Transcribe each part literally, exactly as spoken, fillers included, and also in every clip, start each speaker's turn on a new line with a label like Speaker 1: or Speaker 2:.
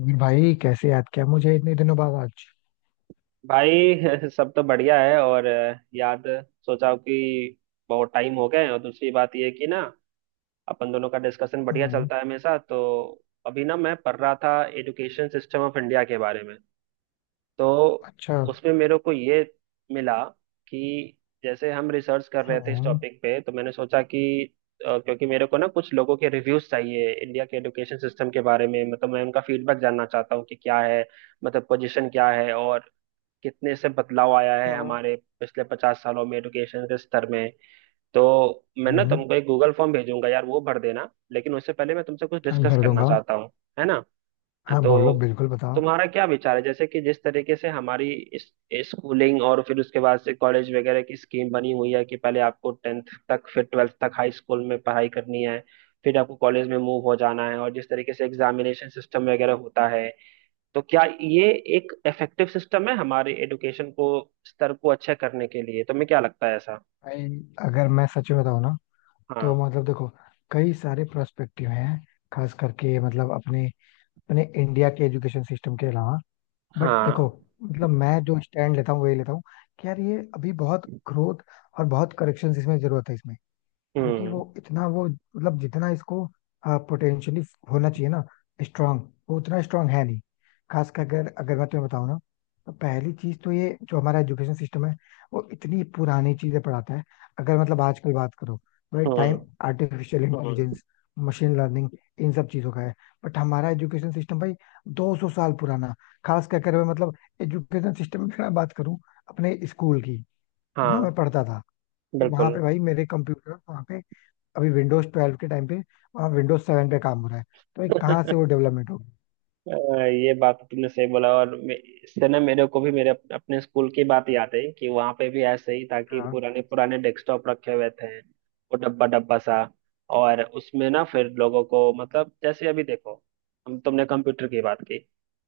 Speaker 1: वीर भाई कैसे याद किया मुझे इतने दिनों बाद आज।
Speaker 2: भाई सब तो बढ़िया है और अ, याद। सोचा कि बहुत टाइम हो गए, और दूसरी बात ये कि ना अपन दोनों का डिस्कशन बढ़िया
Speaker 1: हाँ।
Speaker 2: चलता है हमेशा। तो अभी ना मैं पढ़ रहा था एजुकेशन सिस्टम ऑफ इंडिया के बारे में। तो
Speaker 1: अच्छा।
Speaker 2: उसमें मेरे को ये मिला कि जैसे हम रिसर्च कर
Speaker 1: हाँ
Speaker 2: रहे थे इस
Speaker 1: हाँ
Speaker 2: टॉपिक पे, तो मैंने सोचा कि अ, क्योंकि मेरे को ना कुछ लोगों के रिव्यूज चाहिए इंडिया के एजुकेशन सिस्टम के बारे में, मतलब मैं उनका फीडबैक जानना चाहता हूँ कि क्या है, मतलब पोजीशन क्या है और कितने से बदलाव आया है
Speaker 1: हाँ।
Speaker 2: हमारे पिछले पचास सालों में एडुकेशन के स्तर में। तो मैं ना तुमको एक गूगल फॉर्म भेजूंगा यार, वो भर देना, लेकिन उससे पहले मैं तुमसे कुछ
Speaker 1: हाँ,
Speaker 2: डिस्कस
Speaker 1: भर
Speaker 2: करना
Speaker 1: दूंगा।
Speaker 2: चाहता हूँ, है ना।
Speaker 1: हाँ
Speaker 2: तो
Speaker 1: बोलो बिल्कुल बताओ।
Speaker 2: तुम्हारा क्या विचार है, जैसे कि जिस तरीके से हमारी इस स्कूलिंग और फिर उसके बाद से कॉलेज वगैरह की स्कीम बनी हुई है कि पहले आपको टेंथ तक फिर ट्वेल्थ तक हाई स्कूल में पढ़ाई करनी है, फिर आपको कॉलेज में मूव हो जाना है, और जिस तरीके से एग्जामिनेशन सिस्टम वगैरह होता है, तो क्या ये एक इफेक्टिव सिस्टम है हमारे एडुकेशन को स्तर को अच्छा करने के लिए, तुम्हें क्या लगता है ऐसा?
Speaker 1: भाई अगर मैं सच में बताऊँ ना
Speaker 2: हाँ
Speaker 1: तो मतलब देखो, कई सारे प्रोस्पेक्टिव हैं, खास करके मतलब अपने अपने इंडिया के एजुकेशन सिस्टम के अलावा। बट देखो,
Speaker 2: हाँ।
Speaker 1: मतलब मैं जो स्टैंड लेता हूँ वही लेता हूँ कि यार ये अभी बहुत ग्रोथ और बहुत करेक्शन इसमें जरूरत है इसमें। क्योंकि
Speaker 2: हम्म
Speaker 1: वो इतना वो मतलब जितना इसको पोटेंशियली होना चाहिए ना, स्ट्रांग, वो उतना स्ट्रांग है नहीं। खास कर अगर अगर मैं तुम्हें बताऊं ना, तो पहली चीज तो ये जो हमारा एजुकेशन सिस्टम है, वो इतनी पुरानी चीजें पढ़ाता है। अगर मतलब आजकल बात करो भाई, टाइम
Speaker 2: हम्म।
Speaker 1: आर्टिफिशियल और इंटेलिजेंस, मशीन लर्निंग, इन सब चीजों का है। बट हमारा एजुकेशन सिस्टम भाई दो सौ साल पुराना। खास कर अगर मैं मतलब एजुकेशन सिस्टम में मैं बात करूं अपने स्कूल की, तो जहाँ मैं
Speaker 2: हाँ
Speaker 1: पढ़ता था वहां
Speaker 2: बिल्कुल।
Speaker 1: पे भाई मेरे कंप्यूटर वहां पे, अभी विंडोज ट्वेल्व के टाइम पे वहाँ विंडोज सेवन पे काम हो रहा है, तो भाई कहाँ से वो डेवलपमेंट होगी।
Speaker 2: अ, ये बात तुमने सही बोला, और मे- इससे ना मेरे को भी मेरे अप- अपने स्कूल की बात याद है कि वहां पे भी ऐसे ही था कि
Speaker 1: हाँ
Speaker 2: पुराने पुराने डेस्कटॉप रखे हुए थे, वो डब्बा डब्बा सा। और उसमें ना फिर लोगों को, मतलब जैसे अभी देखो हम तुमने कंप्यूटर की बात की,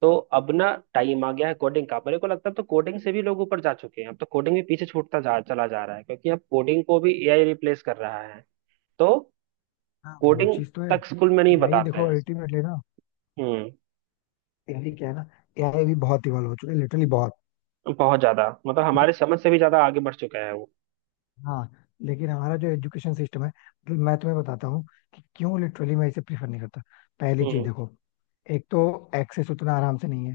Speaker 2: तो अब ना टाइम आ गया है कोडिंग का, मेरे को लगता है अब तो कोडिंग से भी लोग ऊपर जा चुके हैं, अब तो कोडिंग भी पीछे छूटता जा चला जा रहा है क्योंकि अब कोडिंग को भी एआई रिप्लेस कर रहा है। तो
Speaker 1: हाँ वो
Speaker 2: कोडिंग
Speaker 1: चीज तो है।
Speaker 2: तक स्कूल में नहीं
Speaker 1: एआई
Speaker 2: बताते
Speaker 1: देखो
Speaker 2: हैं।
Speaker 1: अल्टीमेटली ना,
Speaker 2: हम्म।
Speaker 1: एआई क्या है ना, एआई भी बहुत इवॉल्व हो चुकी है लिटरली बहुत।
Speaker 2: बहुत ज्यादा मतलब
Speaker 1: बट
Speaker 2: हमारे समझ से भी ज्यादा आगे बढ़ चुका है वो।
Speaker 1: हाँ, लेकिन हमारा जो एजुकेशन सिस्टम है, मतलब मैं तुम्हें बताता हूँ कि क्यों लिटरली मैं इसे प्रीफर नहीं करता। पहली चीज
Speaker 2: हम्म।
Speaker 1: देखो, एक तो एक्सेस उतना आराम से नहीं।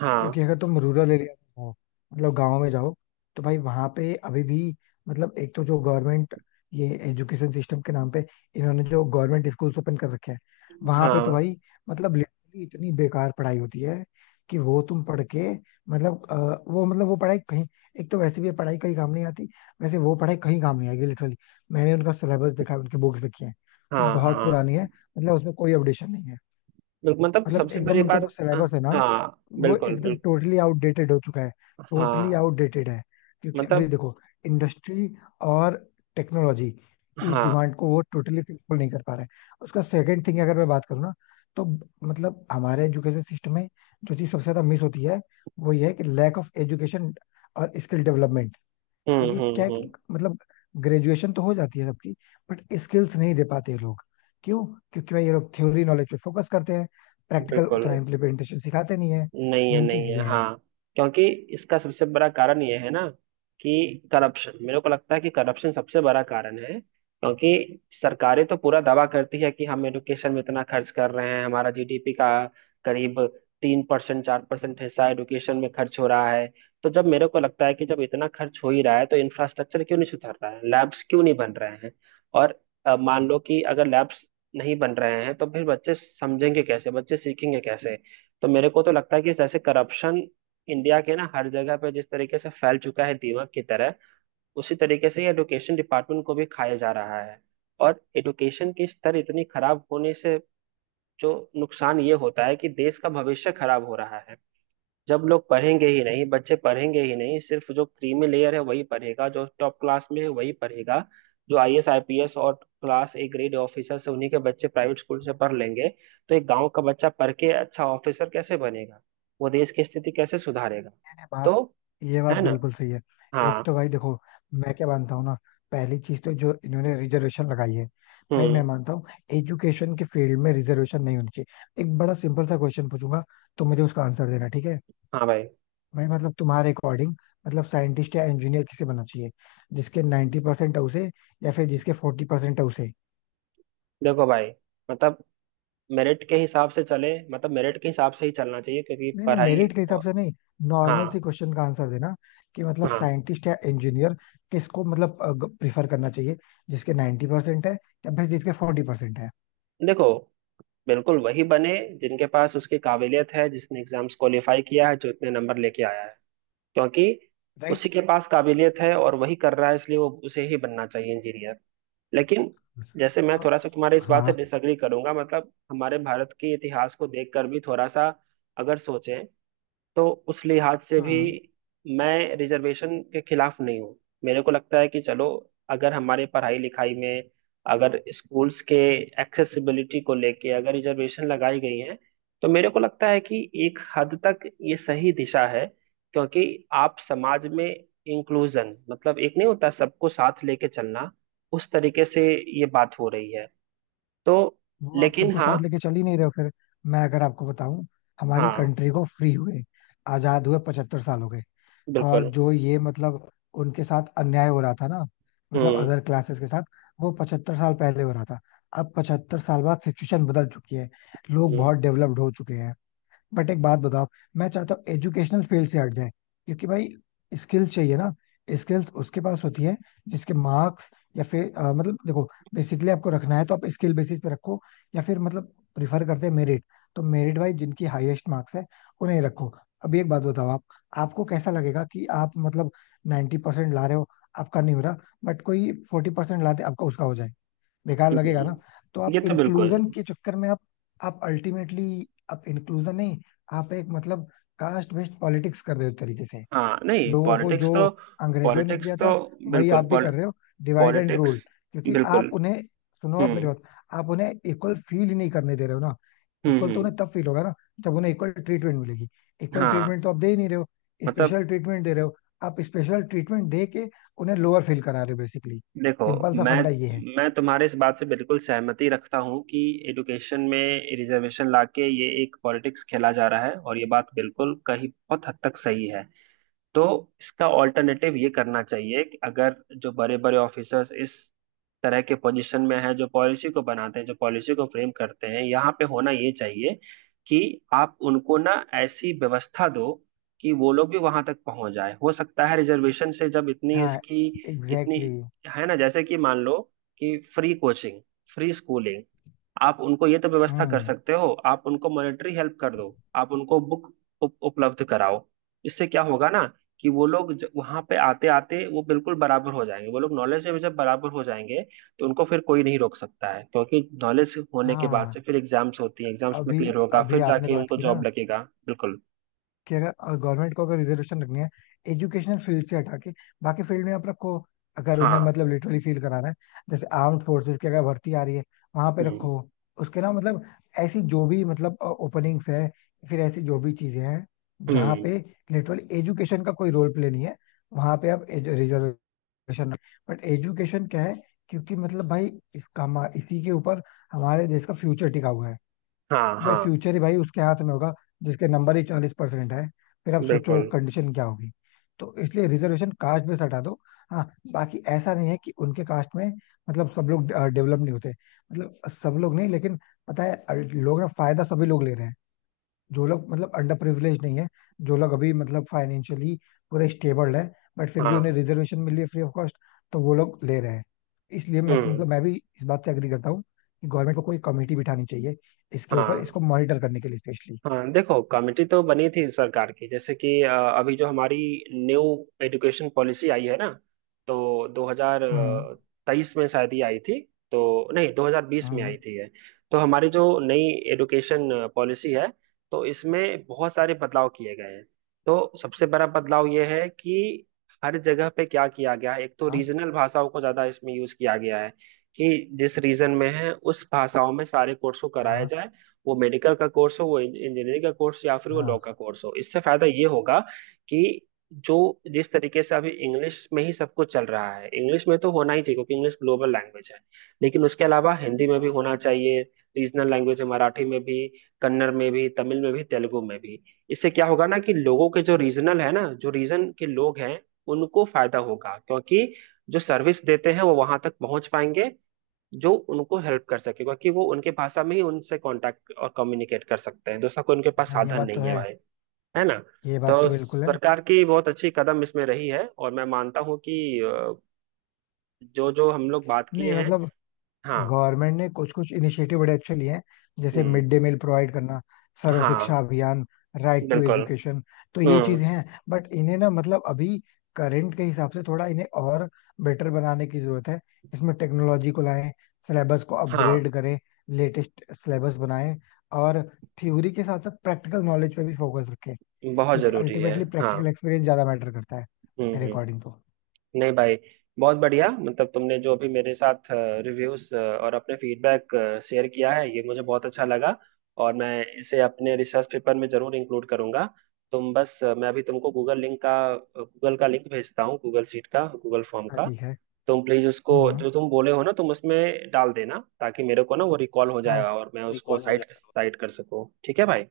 Speaker 2: हाँ
Speaker 1: क्योंकि अगर तुम रूरल एरिया में हो, मतलब गांव में जाओ, तो भाई वहां पे अभी भी मतलब एक तो जो गवर्नमेंट ये एजुकेशन सिस्टम के नाम पे इन्होंने जो गवर्नमेंट स्कूल्स ओपन कर रखे हैं, वहां पे तो
Speaker 2: हाँ।
Speaker 1: भाई मतलब लिटरली इतनी बेकार पढ़ाई होती है कि वो तुम पढ़ के मतलब अ, वो मतलब वो पढ़ाई कहीं, एक तो वैसे भी ये पढ़ाई कहीं काम नहीं आती, वैसे वो पढ़ाई कहीं काम नहीं आएगी लिटरली। मैंने उनका सिलेबस देखा है, उनकी बुक्स देखी है, वो
Speaker 2: हाँ
Speaker 1: बहुत
Speaker 2: हाँ।
Speaker 1: पुरानी है, मतलब उसमें कोई अपडेशन नहीं है।
Speaker 2: बिल- मतलब
Speaker 1: मतलब
Speaker 2: सबसे
Speaker 1: एकदम
Speaker 2: बड़ी
Speaker 1: उनका जो
Speaker 2: बात। हाँ।
Speaker 1: सिलेबस है ना,
Speaker 2: हाँ,
Speaker 1: वो
Speaker 2: बिल्कुल
Speaker 1: एकदम
Speaker 2: बिल्कुल।
Speaker 1: टोटली आउटडेटेड हो चुका है, टोटली
Speaker 2: हाँ।
Speaker 1: आउटडेटेड है। क्योंकि अभी
Speaker 2: मतलब।
Speaker 1: देखो इंडस्ट्री और टेक्नोलॉजी, इस
Speaker 2: हाँ।
Speaker 1: डिमांड को वो टोटली फुलफिल नहीं कर पा रहे हैं। उसका सेकंड थिंग अगर मैं बात करूँ ना, तो मतलब हमारे एजुकेशन सिस्टम में जो चीज़ सबसे ज्यादा मिस होती है, वो ये है कि लैक ऑफ एजुकेशन और स्किल डेवलपमेंट।
Speaker 2: हम्म
Speaker 1: क्योंकि
Speaker 2: हम्म
Speaker 1: क्या है
Speaker 2: हम्म।
Speaker 1: कि मतलब ग्रेजुएशन तो हो जाती है सबकी, बट स्किल्स नहीं दे पाते ये लोग। क्यों? क्योंकि भाई ये लोग थ्योरी नॉलेज पे फोकस करते हैं, प्रैक्टिकल
Speaker 2: बिल्कुल।
Speaker 1: उतना इम्प्लीमेंटेशन सिखाते नहीं है।
Speaker 2: नहीं है
Speaker 1: मेन चीज
Speaker 2: नहीं
Speaker 1: ये
Speaker 2: है।
Speaker 1: है।
Speaker 2: हाँ क्योंकि इसका सबसे बड़ा कारण यह है ना कि करप्शन मेरे को लगता है कि करप्शन सबसे बड़ा कारण है, क्योंकि सरकारें तो पूरा दावा करती है कि हम एडुकेशन में इतना खर्च कर रहे हैं, हमारा जीडीपी का करीब तीन परसेंट चार परसेंट हिस्सा एडुकेशन में खर्च हो रहा है। तो जब मेरे को लगता है कि जब इतना खर्च हो ही रहा है तो इंफ्रास्ट्रक्चर क्यों नहीं सुधर रहा है, लैब्स क्यों नहीं बन रहे हैं। और अ, मान लो कि अगर लैब्स नहीं बन रहे हैं तो फिर बच्चे समझेंगे कैसे, बच्चे सीखेंगे कैसे। तो मेरे को तो लगता है कि जैसे करप्शन इंडिया के ना हर जगह पे जिस तरीके से फैल चुका है दीमक की तरह, उसी तरीके से ये एजुकेशन डिपार्टमेंट को भी खाया जा रहा है। और एजुकेशन की स्तर इतनी खराब होने से जो नुकसान ये होता है कि देश का भविष्य खराब हो रहा है। जब लोग पढ़ेंगे ही नहीं, बच्चे पढ़ेंगे ही नहीं, सिर्फ जो क्रीमी लेयर है वही पढ़ेगा, जो टॉप क्लास में है वही पढ़ेगा, जो आईएएस आईपीएस और क्लास ए ग्रेड ऑफिसर से उन्हीं के बच्चे प्राइवेट स्कूल से पढ़ लेंगे। तो एक गांव का बच्चा पढ़ के अच्छा ऑफिसर कैसे बनेगा, वो देश की स्थिति कैसे सुधारेगा।
Speaker 1: ये बात
Speaker 2: तो
Speaker 1: ये बात
Speaker 2: है ना।
Speaker 1: बिल्कुल सही है। एक
Speaker 2: हाँ।
Speaker 1: तो भाई देखो, मैं क्या मानता हूँ ना, पहली चीज तो जो इन्होंने रिजर्वेशन लगाई है, भाई मैं
Speaker 2: हम्म।
Speaker 1: मानता हूँ एजुकेशन के फील्ड में रिजर्वेशन नहीं होनी चाहिए। एक बड़ा सिंपल सा क्वेश्चन पूछूंगा, तो मुझे उसका आंसर देना, ठीक है?
Speaker 2: हाँ भाई।
Speaker 1: भाई मतलब तुम्हारे अकॉर्डिंग, मतलब साइंटिस्ट या इंजीनियर किसे बनना चाहिए? जिसके नाइन्टी परसेंट है उसे, या फिर जिसके फोर्टी परसेंट है उसे?
Speaker 2: देखो भाई मतलब मेरिट के हिसाब से चले, मतलब मेरिट के हिसाब से ही चलना चाहिए क्योंकि
Speaker 1: नहीं नहीं
Speaker 2: पढ़ाई।
Speaker 1: मेरिट के हिसाब से नहीं, नॉर्मल
Speaker 2: हाँ।
Speaker 1: सी क्वेश्चन का आंसर देना कि मतलब
Speaker 2: हाँ।
Speaker 1: साइंटिस्ट या इंजीनियर किसको मतलब प्रिफर करना चाहिए, जिसके नाइन्टी परसेंट है, या फिर जिसके फोर्टी परसेंट है?
Speaker 2: देखो बिल्कुल वही बने जिनके पास उसकी काबिलियत है, जिसने एग्जाम्स क्वालिफाई किया है, जो इतने नंबर लेके आया है, क्योंकि
Speaker 1: राइट।
Speaker 2: उसी के पास काबिलियत है और वही कर रहा है, इसलिए वो उसे ही बनना चाहिए इंजीनियर। लेकिन जैसे मैं
Speaker 1: अब-
Speaker 2: थोड़ा सा तुम्हारे इस बात से
Speaker 1: हाँ
Speaker 2: डिसएग्री करूंगा, मतलब हमारे भारत के इतिहास को देखकर भी थोड़ा सा अगर सोचें तो उस लिहाज से भी
Speaker 1: हाँ,
Speaker 2: मैं रिजर्वेशन के खिलाफ नहीं हूँ। मेरे को लगता है कि चलो अगर हमारे पढ़ाई लिखाई में अगर स्कूल्स के एक्सेसिबिलिटी को लेके अगर रिजर्वेशन लगाई गई है, तो मेरे को लगता है कि एक हद तक ये सही दिशा है क्योंकि आप समाज में इंक्लूजन, मतलब एक नहीं होता सबको साथ लेके चलना, उस तरीके से ये बात हो रही है। तो
Speaker 1: वो आप
Speaker 2: लेकिन
Speaker 1: सबको
Speaker 2: हाँ।
Speaker 1: साथ लेके चल ही नहीं रहे हो फिर। मैं अगर आपको बताऊं, हमारी
Speaker 2: हाँ
Speaker 1: कंट्री को फ्री हुए, आजाद हुए पचहत्तर साल हो गए। और
Speaker 2: बिल्कुल।
Speaker 1: जो ये मतलब उनके साथ अन्याय हो रहा था ना, मतलब
Speaker 2: हम्म
Speaker 1: अदर क्लासेस के साथ, वो पचहत्तर साल पहले हो रहा था। अब पचहत्तर साल बाद सिचुएशन बदल चुकी है, लोग
Speaker 2: हम्म
Speaker 1: बहुत डेवलप्ड हो चुके हैं। बट एक बात बताओ, मैं चाहता हूँ एजुकेशनल फील्ड से हट जाए। क्योंकि भाई स्किल्स चाहिए ना, स्किल्स उसके पास होती है जिसके मार्क्स, या फिर अ, मतलब देखो बेसिकली आपको रखना है तो आप स्किल बेसिस पे रखो, या फिर मतलब प्रिफर करते हैं मेरिट, तो मेरिट वाइज जिनकी हाईएस्ट मार्क्स है उन्हें रखो। अभी एक बात बताओ आप, आपको कैसा लगेगा कि आप मतलब नाइन्टी परसेंट ला रहे हो, आपका नहीं हो रहा, बट कोई फोर्टी परसेंट ला दे आपका उसका हो जाए? बेकार लगेगा ना। तो
Speaker 2: हम्म, ये
Speaker 1: आप
Speaker 2: तो बिल्कुल।
Speaker 1: इंक्लूजन के चक्कर में आप आप अल्टीमेटली आप इंक्लूजन नहीं, आप एक मतलब कास्ट बेस्ड पॉलिटिक्स कर रहे हो एक तरीके से।
Speaker 2: हाँ नहीं
Speaker 1: लोगों को
Speaker 2: पॉलिटिक्स
Speaker 1: जो
Speaker 2: तो।
Speaker 1: अंग्रेजों ने
Speaker 2: पॉलिटिक्स
Speaker 1: किया
Speaker 2: तो
Speaker 1: था, वही आप
Speaker 2: बिल्कुल।
Speaker 1: भी कर रहे हो, डिवाइड एंड
Speaker 2: पॉलिटिक्स।
Speaker 1: रूल। क्योंकि
Speaker 2: बिल्कुल।
Speaker 1: आप उन्हें, सुनो आप मेरी
Speaker 2: हम्म
Speaker 1: बात, आप उन्हें इक्वल फील ही नहीं करने दे रहे हो ना।
Speaker 2: हम्म
Speaker 1: इक्वल तो
Speaker 2: हम्म।
Speaker 1: उन्हें तब फील होगा ना जब उन्हें इक्वल ट्रीटमेंट मिलेगी, इक्वल
Speaker 2: हाँ
Speaker 1: ट्रीटमेंट तो आप दे ही नहीं रहे हो,
Speaker 2: मतलब।
Speaker 1: स्पेशल ट्रीटमेंट दे रहे हो। आप स्पेशल ट्रीटमेंट दे के उन्हें लोअर फील करा रहे हो, बेसिकली
Speaker 2: देखो
Speaker 1: सिंपल सा
Speaker 2: मैं
Speaker 1: फंडा ये है।
Speaker 2: मैं तुम्हारे इस बात से बिल्कुल सहमति रखता हूँ कि एडुकेशन में रिजर्वेशन लाके ये एक पॉलिटिक्स खेला जा रहा है, और ये बात बिल्कुल कहीं बहुत हद तक सही है। तो इसका ऑल्टरनेटिव ये करना चाहिए कि अगर जो बड़े बड़े ऑफिसर्स इस तरह के पोजीशन में हैं, जो पॉलिसी को बनाते हैं, जो पॉलिसी को फ्रेम करते हैं, यहाँ पे होना ये चाहिए कि आप उनको ना ऐसी व्यवस्था दो कि वो लोग भी वहां तक पहुंच जाए, हो सकता है रिजर्वेशन से जब इतनी
Speaker 1: हाँ
Speaker 2: इसकी इतनी,
Speaker 1: एग्जैक्टली exactly।
Speaker 2: है ना, जैसे कि मान लो कि फ्री कोचिंग, फ्री स्कूलिंग, आप उनको ये तो व्यवस्था कर
Speaker 1: हम्म।
Speaker 2: सकते हो, आप उनको मॉनेटरी हेल्प कर दो, आप उनको बुक उप, उपलब्ध कराओ। इससे क्या होगा ना कि वो लोग ज- वहां पे आते आते वो बिल्कुल बराबर हो जाएंगे, वो लोग नॉलेज में जब बराबर हो जाएंगे तो उनको फिर कोई नहीं रोक सकता है क्योंकि नॉलेज होने के बाद
Speaker 1: हाँ।
Speaker 2: से फिर एग्जाम्स होती हैं, एग्जाम्स में
Speaker 1: अभी
Speaker 2: क्लियर होगा,
Speaker 1: अभी
Speaker 2: फिर
Speaker 1: आपने
Speaker 2: जाके
Speaker 1: बात
Speaker 2: उनको
Speaker 1: की ना
Speaker 2: जॉब लगेगा बिल्कुल।
Speaker 1: कि अगर गवर्नमेंट को अगर रिजर्वेशन रखनी है, एजुकेशनल फील्ड से हटा के बाकी फील्ड में आप रखो। अगर उन्हें
Speaker 2: हाँ।
Speaker 1: मतलब लिटरली फील कराना है, जैसे आर्म्ड फोर्सेस की अगर भर्ती आ रही है, वहां पे
Speaker 2: हम्म
Speaker 1: रखो। उसके ना मतलब ऐसी जो भी मतलब ओपनिंग्स है, फिर ऐसी जो भी चीजें हैं जहाँ
Speaker 2: हम्म।
Speaker 1: पे लिटरली एजुकेशन का कोई रोल प्ले नहीं है, वहां पे आप रिजर्वेशन। एजुकेशन, बट एजुकेशन क्या है, क्योंकि मतलब भाई इसका हमा- इसी के ऊपर हमारे देश का फ्यूचर टिका हुआ है।
Speaker 2: हाँ
Speaker 1: भाई
Speaker 2: हाँ।
Speaker 1: फ्यूचर ही भाई उसके हाथ में होगा जिसके नंबर ही चालीस परसेंट है, फिर आप सोचो
Speaker 2: बिल्कुल।
Speaker 1: कंडीशन क्या होगी। तो इसलिए रिजर्वेशन कास्ट में से हटा दो। हाँ, बाकी ऐसा नहीं है कि उनके कास्ट में मतलब सब लोग डेवलप नहीं होते, मतलब सब लोग नहीं, लेकिन पता है अ, लोग ना फायदा सभी लोग ले रहे हैं, जो लोग मतलब अंडर प्रिविलेज नहीं है, जो लोग अभी मतलब फाइनेंशियली पूरे स्टेबल है, बट फिर भी उन्हें
Speaker 2: हाँ।
Speaker 1: रिजर्वेशन मिली है फ्री ऑफ कॉस्ट, तो वो लोग ले रहे हैं। इसलिए मैं तो,
Speaker 2: हम्म।
Speaker 1: मतलब मैं भी इस बात से एग्री करता हूँ कि गवर्नमेंट को कोई कमेटी बिठानी चाहिए इसके ऊपर,
Speaker 2: हाँ।
Speaker 1: इसको मॉनिटर करने के लिए स्पेशली।
Speaker 2: हाँ देखो कमेटी तो बनी थी सरकार की, जैसे कि अ, अभी जो हमारी न्यू एजुकेशन पॉलिसी आई है ना, तो
Speaker 1: हम्म
Speaker 2: दो हज़ार तेईस में शायद ही आई थी। तो नहीं दो हज़ार बीस में आई
Speaker 1: हम्म।
Speaker 2: थी है। तो हमारी जो नई एजुकेशन पॉलिसी है, तो इसमें बहुत सारे बदलाव किए गए हैं। तो सबसे बड़ा बदलाव ये है कि हर जगह पे क्या किया गया है, एक तो
Speaker 1: हाँ
Speaker 2: रीजनल भाषाओं को ज़्यादा इसमें यूज़ किया गया है कि जिस रीजन में है उस भाषाओं में सारे कोर्स को कराया
Speaker 1: हाँ।
Speaker 2: जाए, वो मेडिकल का कोर्स हो, वो इंजीनियरिंग का कोर्स या फिर वो लॉ
Speaker 1: हाँ,
Speaker 2: का कोर्स हो। इससे फायदा ये होगा कि जो जिस तरीके से अभी इंग्लिश में ही सब कुछ चल रहा है, इंग्लिश में तो होना ही चाहिए क्योंकि इंग्लिश ग्लोबल लैंग्वेज है, लेकिन उसके अलावा हिंदी में भी होना चाहिए, रीजनल लैंग्वेज है मराठी में भी, कन्नड़ में भी, तमिल में भी, तेलुगु में भी। इससे क्या होगा ना कि लोगों के जो रीजनल है ना, जो रीजन के लोग हैं, उनको फायदा होगा क्योंकि जो सर्विस देते हैं वो वहां तक पहुंच पाएंगे जो उनको हेल्प कर सके, क्योंकि वो उनके भाषा में ही उनसे कांटेक्ट और कम्युनिकेट कर सकते हैं, दूसरा कोई उनके पास
Speaker 1: हाँ, ये
Speaker 2: साधन
Speaker 1: बात तो
Speaker 2: नहीं है
Speaker 1: है,
Speaker 2: भाई। है ना।
Speaker 1: ये बात तो
Speaker 2: तो
Speaker 1: बिल्कुल है।
Speaker 2: सरकार की बहुत अच्छी कदम इसमें रही है, और मैं मानता हूँ कि अ, जो जो हम लोग बात
Speaker 1: नहीं
Speaker 2: किए हैं।
Speaker 1: मतलब
Speaker 2: हाँ।
Speaker 1: गवर्नमेंट ने कुछ कुछ इनिशिएटिव बड़े अच्छे लिए हैं, जैसे
Speaker 2: हम्म।
Speaker 1: मिड डे मील प्रोवाइड करना, सर्व
Speaker 2: हाँ।
Speaker 1: शिक्षा अभियान, राइट टू
Speaker 2: बिल्कुल।
Speaker 1: एजुकेशन। तो ये
Speaker 2: हम्म।
Speaker 1: चीजें हैं, बट इन्हें ना मतलब अभी करंट के हिसाब से थोड़ा इन्हें और बेटर बनाने की जरूरत है। इसमें टेक्नोलॉजी को लाएं, सिलेबस को
Speaker 2: हाँ।
Speaker 1: अपग्रेड करें, लेटेस्ट सिलेबस बनाएं, और थ्योरी के साथ साथ प्रैक्टिकल नॉलेज पे भी फोकस रखें,
Speaker 2: बहुत
Speaker 1: क्योंकि
Speaker 2: जरूरी है।
Speaker 1: अल्टीमेटली
Speaker 2: हाँ।
Speaker 1: प्रैक्टिकल एक्सपीरियंस ज्यादा मैटर करता है
Speaker 2: हम्म
Speaker 1: मेरे अकॉर्डिंग
Speaker 2: हम्म।
Speaker 1: तो।
Speaker 2: नहीं भाई बहुत बढ़िया, मतलब तुमने जो अभी मेरे साथ रिव्यूज और अपने फीडबैक शेयर किया है ये मुझे बहुत अच्छा लगा, और मैं इसे अपने रिसर्च पेपर में जरूर इंक्लूड करूंगा। तुम बस अ, मैं अभी तुमको गूगल लिंक का गूगल का लिंक भेजता हूँ, गूगल शीट का गूगल फॉर्म
Speaker 1: हाँ
Speaker 2: का।
Speaker 1: ठीक है।
Speaker 2: तुम प्लीज उसको
Speaker 1: हम्म।
Speaker 2: जो तुम बोले हो ना तुम उसमें डाल देना ताकि मेरे को ना वो रिकॉल हो
Speaker 1: हाँ,
Speaker 2: जाएगा और मैं उसको
Speaker 1: रिकॉल हो
Speaker 2: साइट
Speaker 1: जाए।
Speaker 2: साइट कर सकूँ, ठीक है भाई।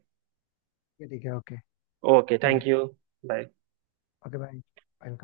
Speaker 1: ठीक है, okay.
Speaker 2: Okay
Speaker 1: okay.
Speaker 2: Thank you. Bye.
Speaker 1: Okay भाई, वेलकम।